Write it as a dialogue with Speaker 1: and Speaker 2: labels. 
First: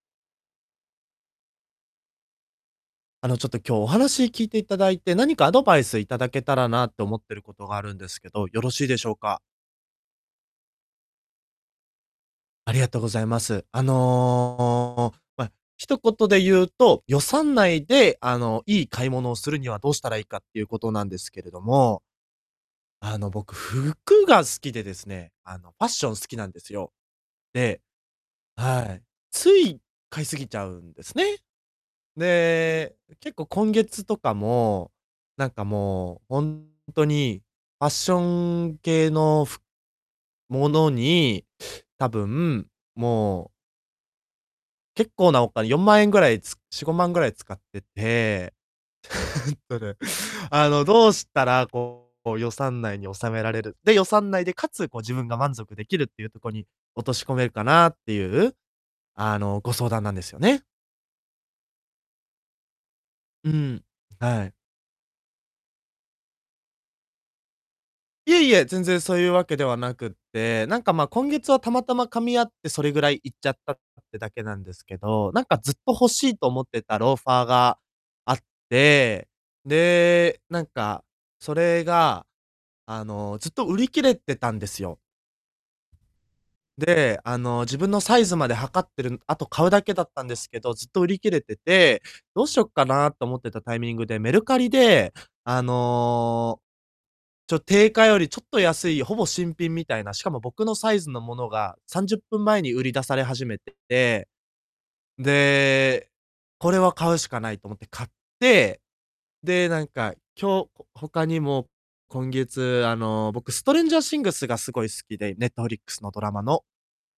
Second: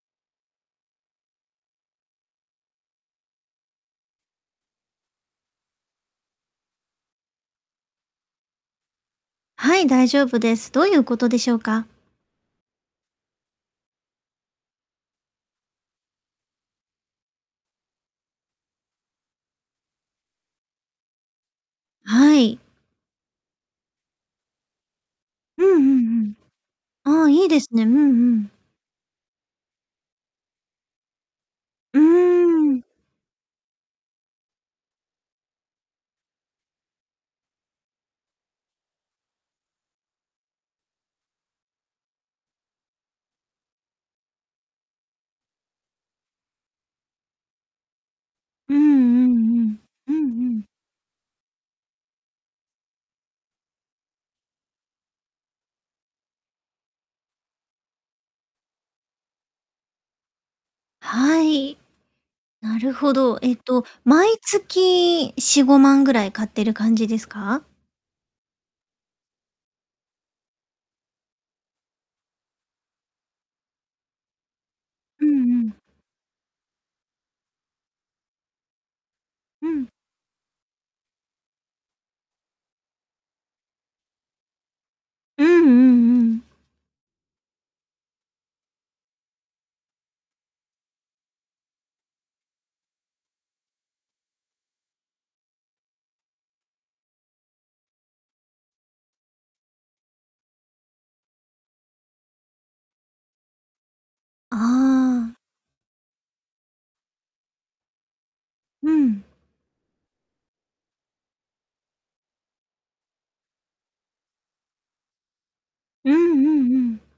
Speaker 1: あの、ちょっと今日お話聞いていただいて、何かアドバイスいただけたらなって思ってることがあるんですけど、よろしいでしょうか。
Speaker 2: はい、大丈夫です。どういうことでしょうか。
Speaker 1: ありがとうございます。あの、ま、一言で言うと、予算内で、あの、いい買い物をするにはどうしたらいいかっていうことなんですけれども
Speaker 2: はい。
Speaker 1: あの、僕服が好きでですね、あ
Speaker 2: う
Speaker 1: の、
Speaker 2: ん
Speaker 1: ファッ
Speaker 2: う
Speaker 1: ション好
Speaker 2: ん
Speaker 1: きなんですよ。
Speaker 2: うん。ああ、いいです
Speaker 1: で、
Speaker 2: ね。うんうん。
Speaker 1: はい、つい買い過ぎちゃうんですね。
Speaker 2: うーん。
Speaker 1: で、結構今月とかも、なんかもうほんっとにファッション系のふものに、多分もう結構なお金、4万円ぐらい、つ4、5万ぐらい使ってて、え
Speaker 2: うんう
Speaker 1: っ
Speaker 2: んう
Speaker 1: と
Speaker 2: ん。
Speaker 1: ね、
Speaker 2: うんうん。
Speaker 1: あの、どうしたらこう予算内に収められる、で、予算内でかつ、こう自分が満足できるっていうとこに落とし込めるかなっていう、あの、ご相談なんですよね。
Speaker 2: はい。なるほど。
Speaker 1: う
Speaker 2: えっ
Speaker 1: ん。
Speaker 2: と、毎
Speaker 1: はい。
Speaker 2: 月4、5万ぐらい買ってる感じですか？
Speaker 1: いえいえ、全然そういうわけではなくって、なんか、ま、今月はたまたま噛み合ってそれぐらいいっちゃったってだけなんですけ
Speaker 2: うん
Speaker 1: ど、なんか
Speaker 2: う
Speaker 1: ずっ
Speaker 2: ん。
Speaker 1: と欲しいと思ってたローファーがあって、
Speaker 2: うん。
Speaker 1: で、なんかそれが、あの、ずっと売り切れてたんですよ。
Speaker 2: うんうんうん。
Speaker 1: で、あの、自分のサイズまで測ってるんあと買うだけだったんですけど、ずっと売り切れてて、どうしよっかなと思ってたタイミングで、メルカリで、あの、ちょ定価よりちょっと安いほぼ新品みたいな、しかも僕のサイズのものが30分前に売り出され始めてて。
Speaker 2: ああ。
Speaker 1: で、これは買うしかないと思って買って、
Speaker 2: うん。
Speaker 1: で、なんか、今日、ほ他にも今月、あの、僕ストレンジャーシングスがすごい好きで、ネットフリックス
Speaker 2: う
Speaker 1: の
Speaker 2: んう
Speaker 1: ドラマ
Speaker 2: ん
Speaker 1: の
Speaker 2: うん。